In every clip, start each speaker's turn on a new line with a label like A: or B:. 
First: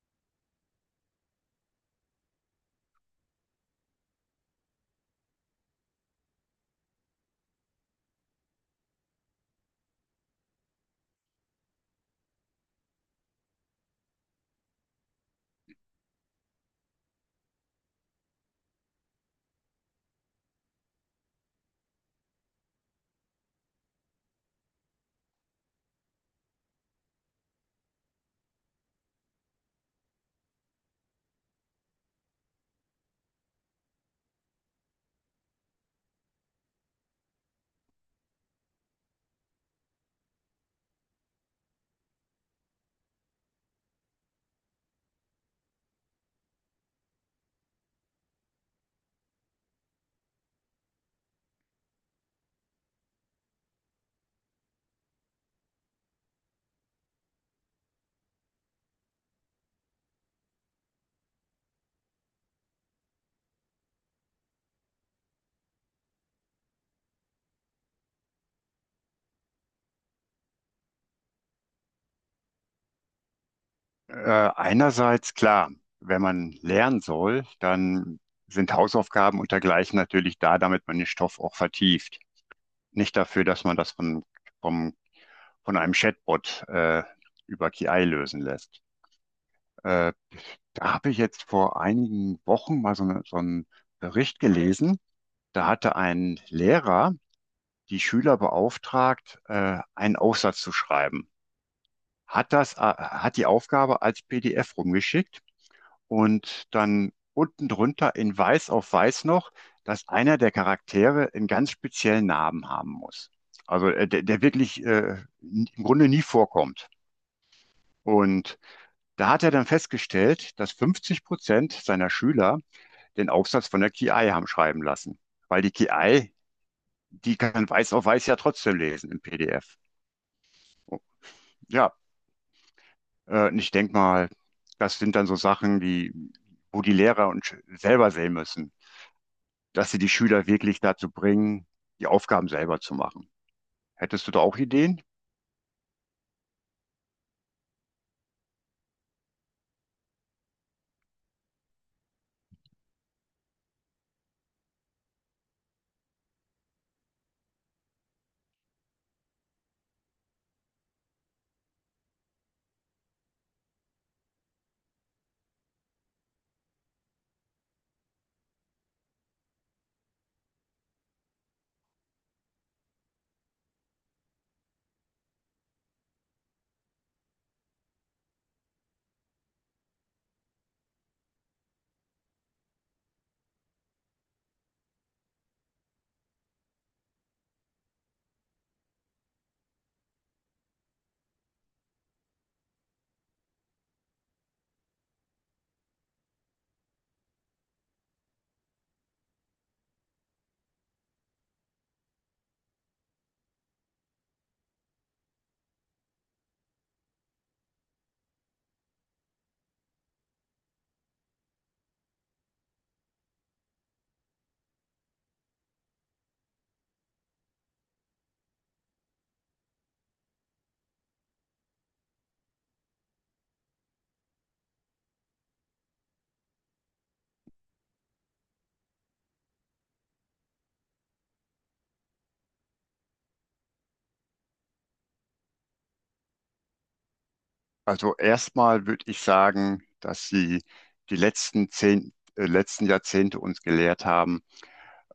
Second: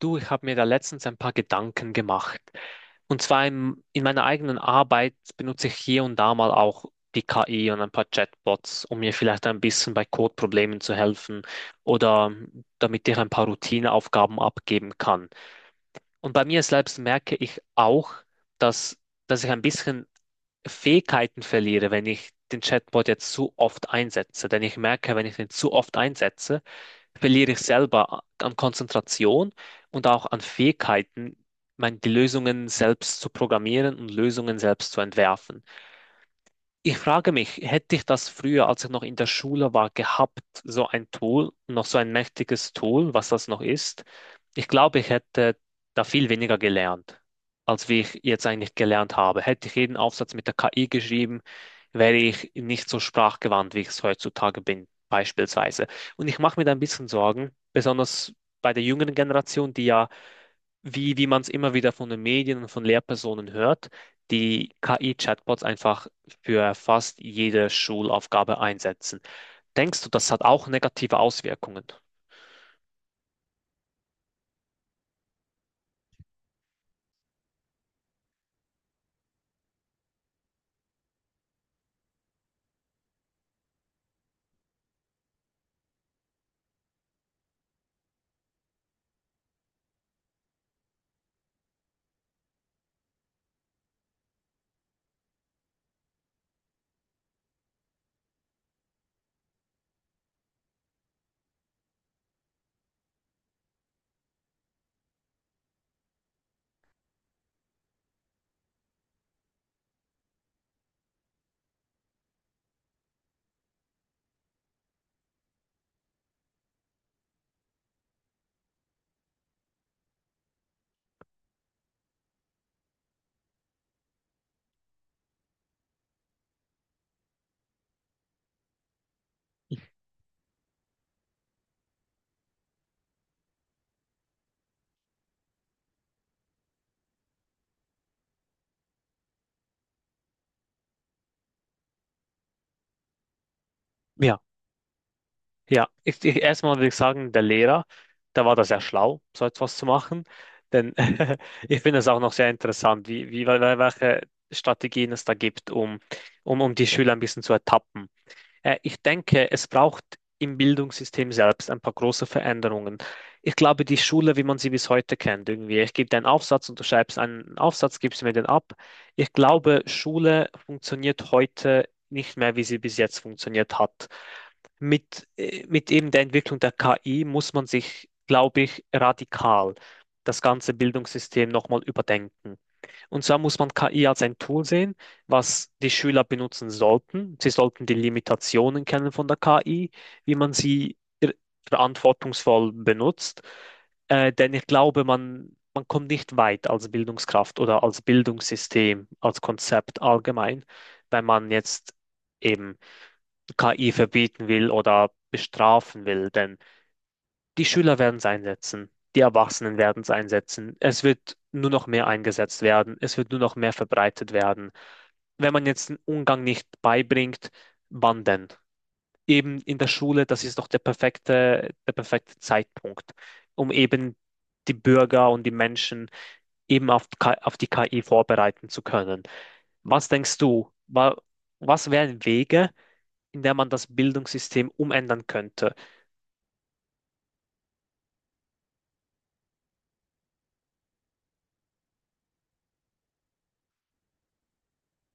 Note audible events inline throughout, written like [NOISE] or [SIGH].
A: Du, ich habe mir da letztens ein paar Gedanken gemacht. Und zwar in meiner eigenen Arbeit benutze ich hier und da mal auch die KI und ein paar Chatbots, um mir vielleicht ein bisschen bei Codeproblemen zu helfen oder damit ich ein paar Routineaufgaben abgeben kann. Und bei mir selbst merke ich auch, dass, dass ich ein bisschen Fähigkeiten verliere, wenn ich den Chatbot jetzt zu oft einsetze. Denn ich merke, wenn ich den zu oft einsetze, verliere ich selber an Konzentration und auch an Fähigkeiten, die Lösungen selbst zu programmieren und Lösungen selbst zu entwerfen. Ich frage mich, hätte ich das früher, als ich noch in der Schule war, gehabt, so ein Tool, noch so ein mächtiges Tool, was das noch ist? Ich glaube, ich hätte da viel weniger gelernt, als wie ich jetzt eigentlich gelernt habe. Hätte ich jeden Aufsatz mit der KI geschrieben, wäre ich nicht so sprachgewandt, wie ich es heutzutage bin, beispielsweise. Und ich mache mir da ein bisschen Sorgen, besonders bei der jüngeren Generation, die ja wie man es immer wieder von den Medien und von Lehrpersonen hört, die KI-Chatbots einfach für fast jede Schulaufgabe einsetzen. Denkst du, das hat auch negative Auswirkungen?
B: Einerseits klar, wenn man lernen soll, dann sind Hausaufgaben und dergleichen natürlich da, damit man den Stoff auch vertieft. Nicht dafür, dass man das vom, von einem Chatbot über KI lösen lässt. Äh, da habe ich jetzt vor einigen Wochen mal so einen Bericht gelesen. Da hatte ein Lehrer die Schüler beauftragt, einen Aufsatz zu schreiben. Hat die Aufgabe als PDF rumgeschickt. Und dann unten drunter in Weiß auf Weiß noch, dass einer der Charaktere einen ganz speziellen Namen haben muss. Also der wirklich im Grunde nie vorkommt. Und da hat er dann festgestellt, dass 50% seiner Schüler den Aufsatz von der KI haben schreiben lassen. Weil die KI, die kann Weiß auf Weiß ja trotzdem lesen im PDF. Ja, und ich denke mal, das sind dann so Sachen, wo die Lehrer selber sehen müssen, dass sie die Schüler wirklich dazu bringen, die Aufgaben selber zu machen. Hättest du
A: Ja,
B: da auch Ideen?
A: ja. Erstmal würde ich sagen, der Lehrer, da war das sehr schlau, so etwas zu machen. Denn [LAUGHS] ich finde es auch noch sehr interessant, welche Strategien es da gibt, um die Schüler ein bisschen zu ertappen. Ich denke, es braucht im Bildungssystem selbst ein paar große Veränderungen. Ich glaube, die Schule, wie man sie bis heute kennt, irgendwie, ich gebe dir einen Aufsatz und du schreibst einen Aufsatz, gibst mir den ab. Ich glaube, Schule funktioniert heute nicht mehr, wie sie bis jetzt funktioniert hat. Mit eben der Entwicklung der KI muss man sich, glaube ich, radikal das ganze Bildungssystem nochmal überdenken. Und zwar muss man KI als ein Tool sehen, was die Schüler benutzen sollten. Sie sollten die Limitationen kennen von der KI, wie man sie ir- verantwortungsvoll benutzt. Denn ich glaube, man kommt nicht weit als Bildungskraft oder als Bildungssystem, als Konzept allgemein, wenn man jetzt eben KI verbieten will oder bestrafen will. Denn die Schüler werden es einsetzen, die Erwachsenen werden es einsetzen. Es wird nur noch mehr eingesetzt werden, es wird nur noch mehr verbreitet werden. Wenn man jetzt den Umgang nicht beibringt, wann denn? Eben in der Schule, das ist doch der perfekte Zeitpunkt, um eben die Bürger und die Menschen eben auf die KI vorbereiten zu können. Was denkst du, was wären Wege, in der man das Bildungssystem umändern könnte?
B: Also erstmal würde ich sagen, dass sie die letzten Jahrzehnte uns gelehrt haben,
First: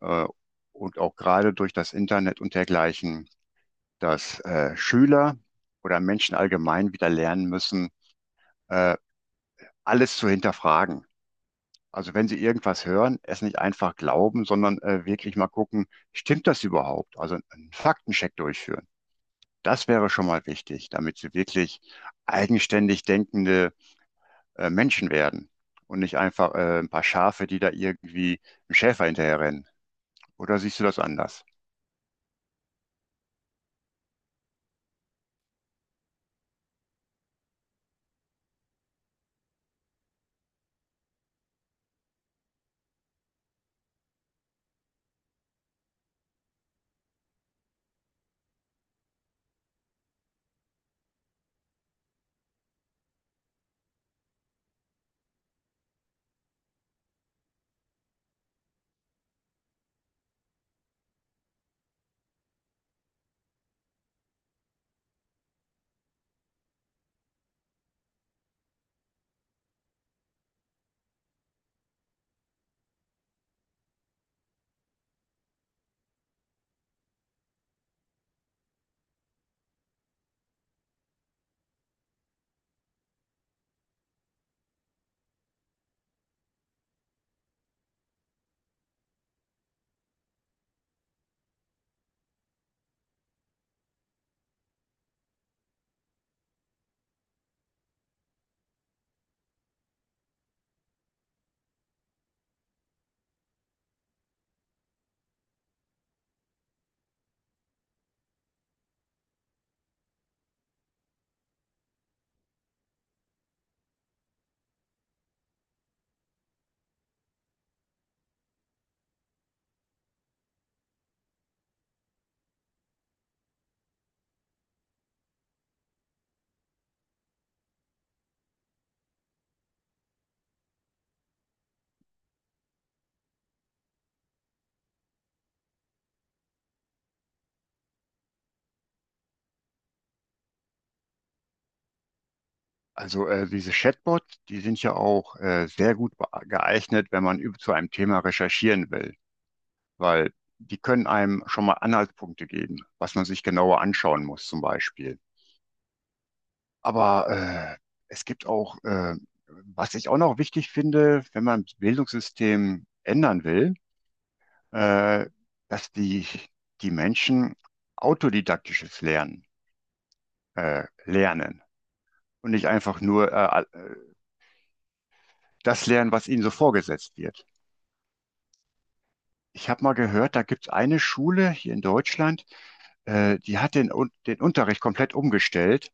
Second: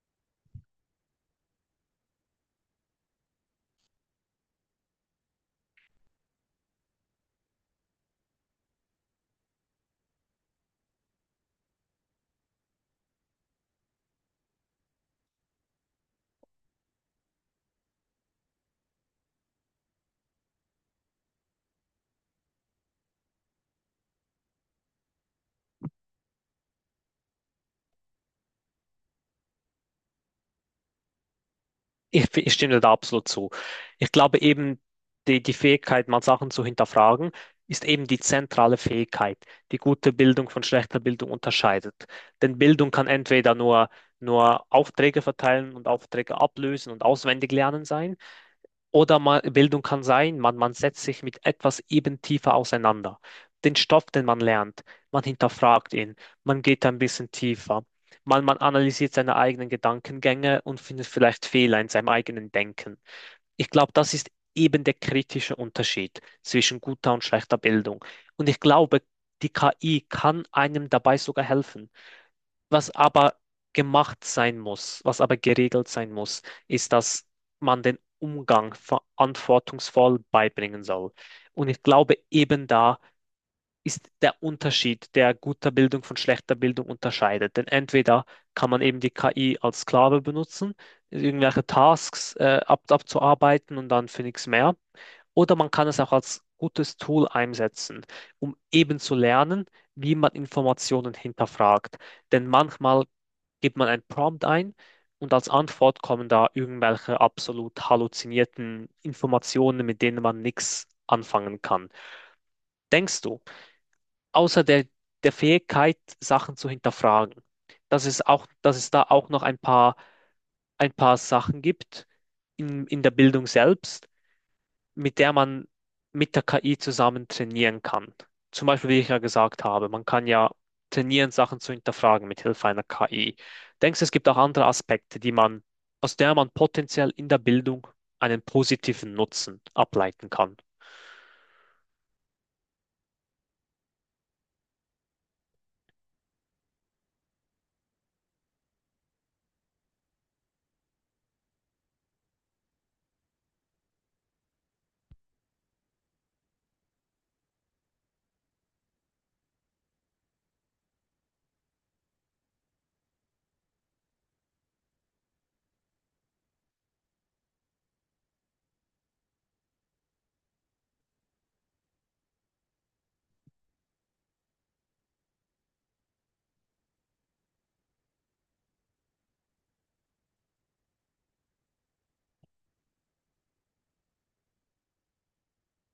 B: äh, und auch gerade durch das Internet und dergleichen, dass Schüler oder Menschen allgemein wieder lernen müssen, äh, alles zu hinterfragen. Also wenn sie irgendwas hören, es nicht einfach glauben, sondern wirklich mal gucken, stimmt das überhaupt? Also einen Faktencheck durchführen. Das wäre schon mal wichtig, damit sie wirklich eigenständig denkende Menschen werden und nicht einfach ein paar Schafe, die da irgendwie einem Schäfer hinterherrennen. Oder siehst du das anders?
A: Ich stimme dir da absolut zu. Ich glaube eben, die Fähigkeit, mal Sachen zu hinterfragen, ist eben die zentrale Fähigkeit, die gute Bildung von schlechter Bildung unterscheidet. Denn Bildung kann entweder nur Aufträge verteilen und Aufträge ablösen und auswendig lernen sein. Oder man, Bildung kann sein, man setzt sich mit etwas eben tiefer auseinander. Den Stoff, den man lernt, man hinterfragt ihn, man geht ein bisschen tiefer. Man analysiert seine eigenen Gedankengänge und findet vielleicht Fehler in seinem eigenen Denken. Ich glaube, das ist eben der kritische Unterschied zwischen guter und schlechter Bildung. Und ich glaube, die KI kann einem dabei sogar helfen. Was aber gemacht sein muss, was aber geregelt sein muss, ist, dass man den Umgang verantwortungsvoll beibringen soll. Und ich glaube, eben da ist der Unterschied, der guter Bildung von schlechter Bildung unterscheidet. Denn entweder kann man eben die KI als Sklave benutzen, irgendwelche Tasks ab abzuarbeiten und dann für nichts mehr. Oder man kann es auch als gutes Tool einsetzen, um eben zu lernen, wie man Informationen hinterfragt. Denn manchmal gibt man ein Prompt ein und als Antwort kommen da irgendwelche absolut halluzinierten Informationen, mit denen man nichts anfangen kann. Denkst du, außer der Fähigkeit, Sachen zu hinterfragen, dass es auch, dass es da auch noch ein paar Sachen gibt in der Bildung selbst, mit der man mit der KI zusammen trainieren kann? Zum Beispiel, wie ich ja gesagt habe, man kann ja trainieren, Sachen zu hinterfragen mit Hilfe einer KI. Denkst du, es gibt auch andere Aspekte, die man, aus der man potenziell in der Bildung einen positiven Nutzen ableiten kann?
B: Also diese Chatbots, die sind ja auch sehr geeignet, wenn man zu einem Thema recherchieren will, weil die können einem schon mal Anhaltspunkte geben, was man sich genauer anschauen muss zum Beispiel. Aber äh, es gibt auch, was ich auch noch wichtig finde, wenn man das Bildungssystem ändern will, äh, dass die Menschen autodidaktisches Lernen lernen und nicht einfach nur das lernen, was ihnen so vorgesetzt wird. Ich habe mal gehört, da gibt es eine Schule hier in Deutschland, die hat den Unterricht komplett umgestellt,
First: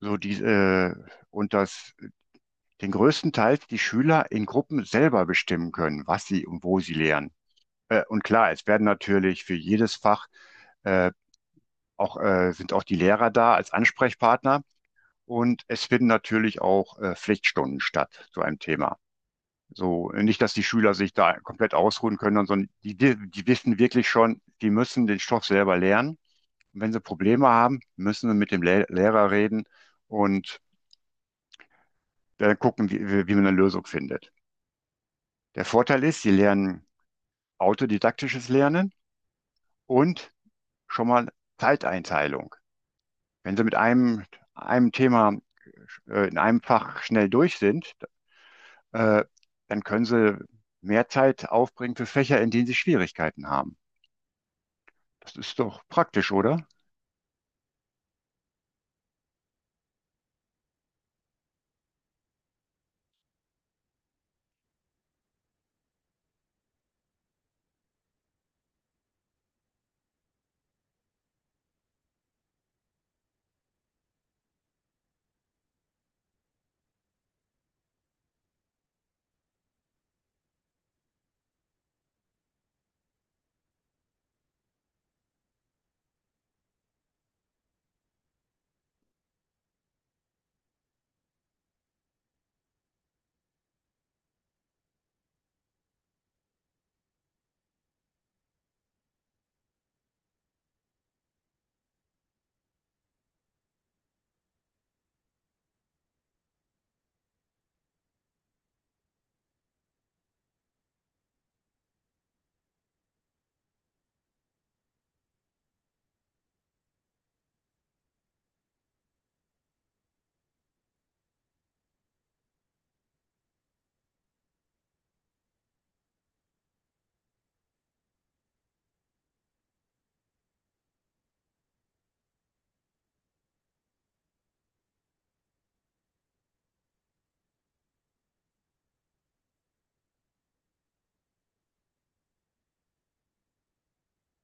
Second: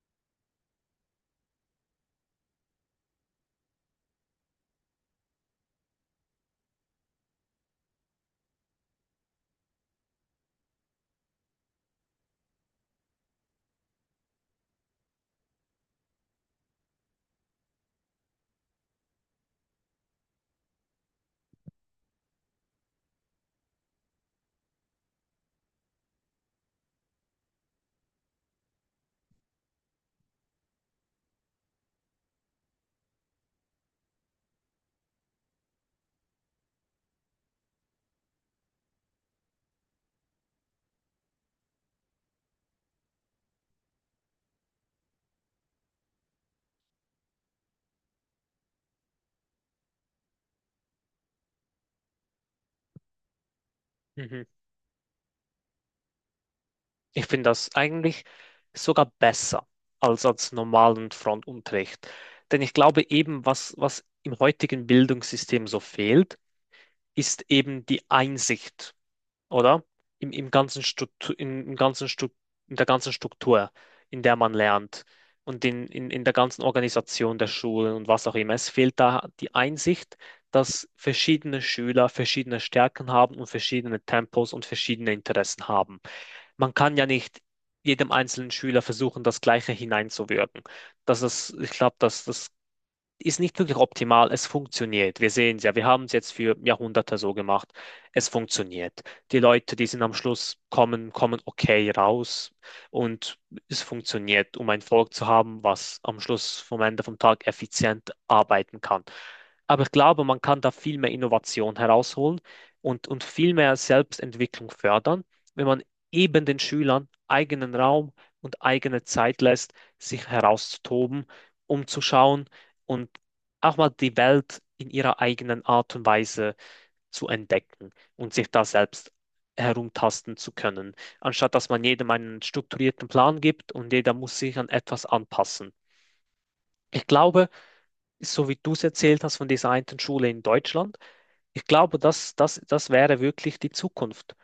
B: so die, äh, und dass den größten Teil die Schüler in Gruppen selber bestimmen können, was sie und wo sie lernen. Und klar, es werden natürlich für jedes Fach äh, sind auch die Lehrer da als Ansprechpartner. Und es finden natürlich auch Pflichtstunden statt zu einem Thema. So, nicht, dass die Schüler sich da komplett ausruhen können, sondern die wissen wirklich schon, die müssen den Stoff selber lernen. Und wenn sie Probleme haben, müssen sie mit dem Le Lehrer reden und dann gucken, wie man eine Lösung findet. Der Vorteil ist, sie lernen autodidaktisches Lernen und schon mal Zeiteinteilung. Wenn sie mit einem Thema in einem Fach schnell durch sind, äh, dann können sie mehr Zeit aufbringen für Fächer, in denen sie Schwierigkeiten haben.
A: Mhm.
B: Das ist doch praktisch, oder?
A: Ich finde das eigentlich sogar besser als normalen Frontunterricht. Denn ich glaube eben, was im heutigen Bildungssystem so fehlt, ist eben die Einsicht, oder? Im, im ganzen Struktur, in, im ganzen Stru- In der ganzen Struktur, in der man lernt und in der ganzen Organisation der Schulen und was auch immer. Es fehlt da die Einsicht, dass verschiedene Schüler verschiedene Stärken haben und verschiedene Tempos und verschiedene Interessen haben. Man kann ja nicht jedem einzelnen Schüler versuchen, das Gleiche hineinzuwirken. Das ist, ich glaube, das ist nicht wirklich optimal. Es funktioniert. Wir sehen es ja. Wir haben es jetzt für Jahrhunderte so gemacht. Es funktioniert. Die Leute, die sind am Schluss kommen, kommen okay raus. Und es funktioniert, um ein Volk zu haben, was am Schluss vom Ende vom Tag effizient arbeiten kann. Aber ich glaube, man kann da viel mehr Innovation herausholen und viel mehr Selbstentwicklung fördern, wenn man eben den Schülern eigenen Raum und eigene Zeit lässt, sich herauszutoben, um zu schauen, und auch mal die Welt in ihrer eigenen Art und Weise zu entdecken und sich da selbst herumtasten zu können, anstatt dass man jedem einen strukturierten Plan gibt und jeder muss sich an etwas anpassen. Ich glaube, so wie du es erzählt hast von dieser einen Schule in Deutschland, ich glaube, das wäre wirklich die Zukunft.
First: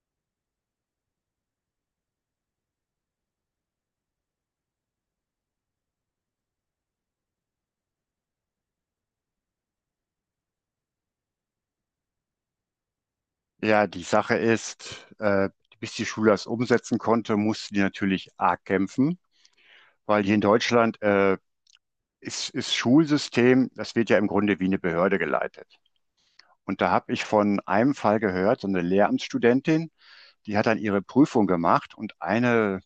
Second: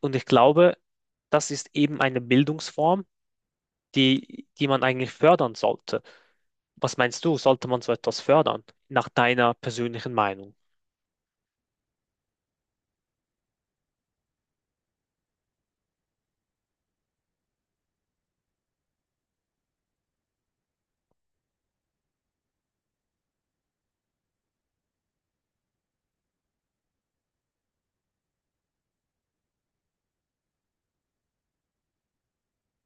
A: Und ich glaube, das ist eben eine Bildungsform, die man eigentlich fördern sollte. Was meinst du, sollte man so etwas fördern, nach deiner persönlichen Meinung?
B: Ja, die Sache ist, bis die Schule das umsetzen konnte, mussten die natürlich arg kämpfen, weil hier in Deutschland ist Schulsystem, das wird ja im Grunde wie eine Behörde geleitet. Und da habe ich von einem Fall gehört, so eine Lehramtsstudentin, die hat dann ihre Prüfung gemacht und eine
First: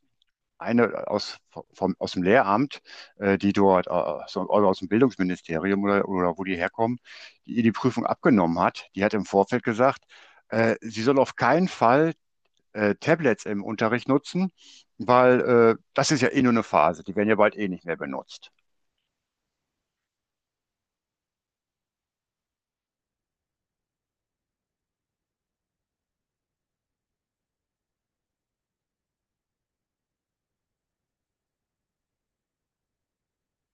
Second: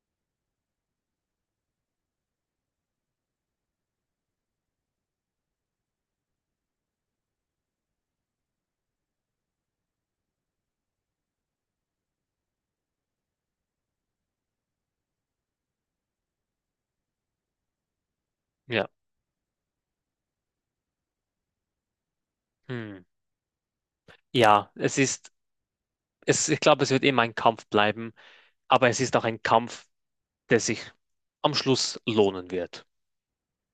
B: eine aus, vom, aus dem Lehramt, die dort, oder aus dem Bildungsministerium oder wo die herkommen, die ihr die Prüfung abgenommen hat, die hat im Vorfeld gesagt, sie soll auf keinen Fall Tablets im Unterricht nutzen, weil das ist ja eh nur eine Phase, die werden ja bald eh nicht mehr benutzt.
A: Ja. Hm. Ja, ich glaube, es wird immer ein Kampf bleiben, aber es ist auch ein Kampf, der sich am Schluss lohnen wird.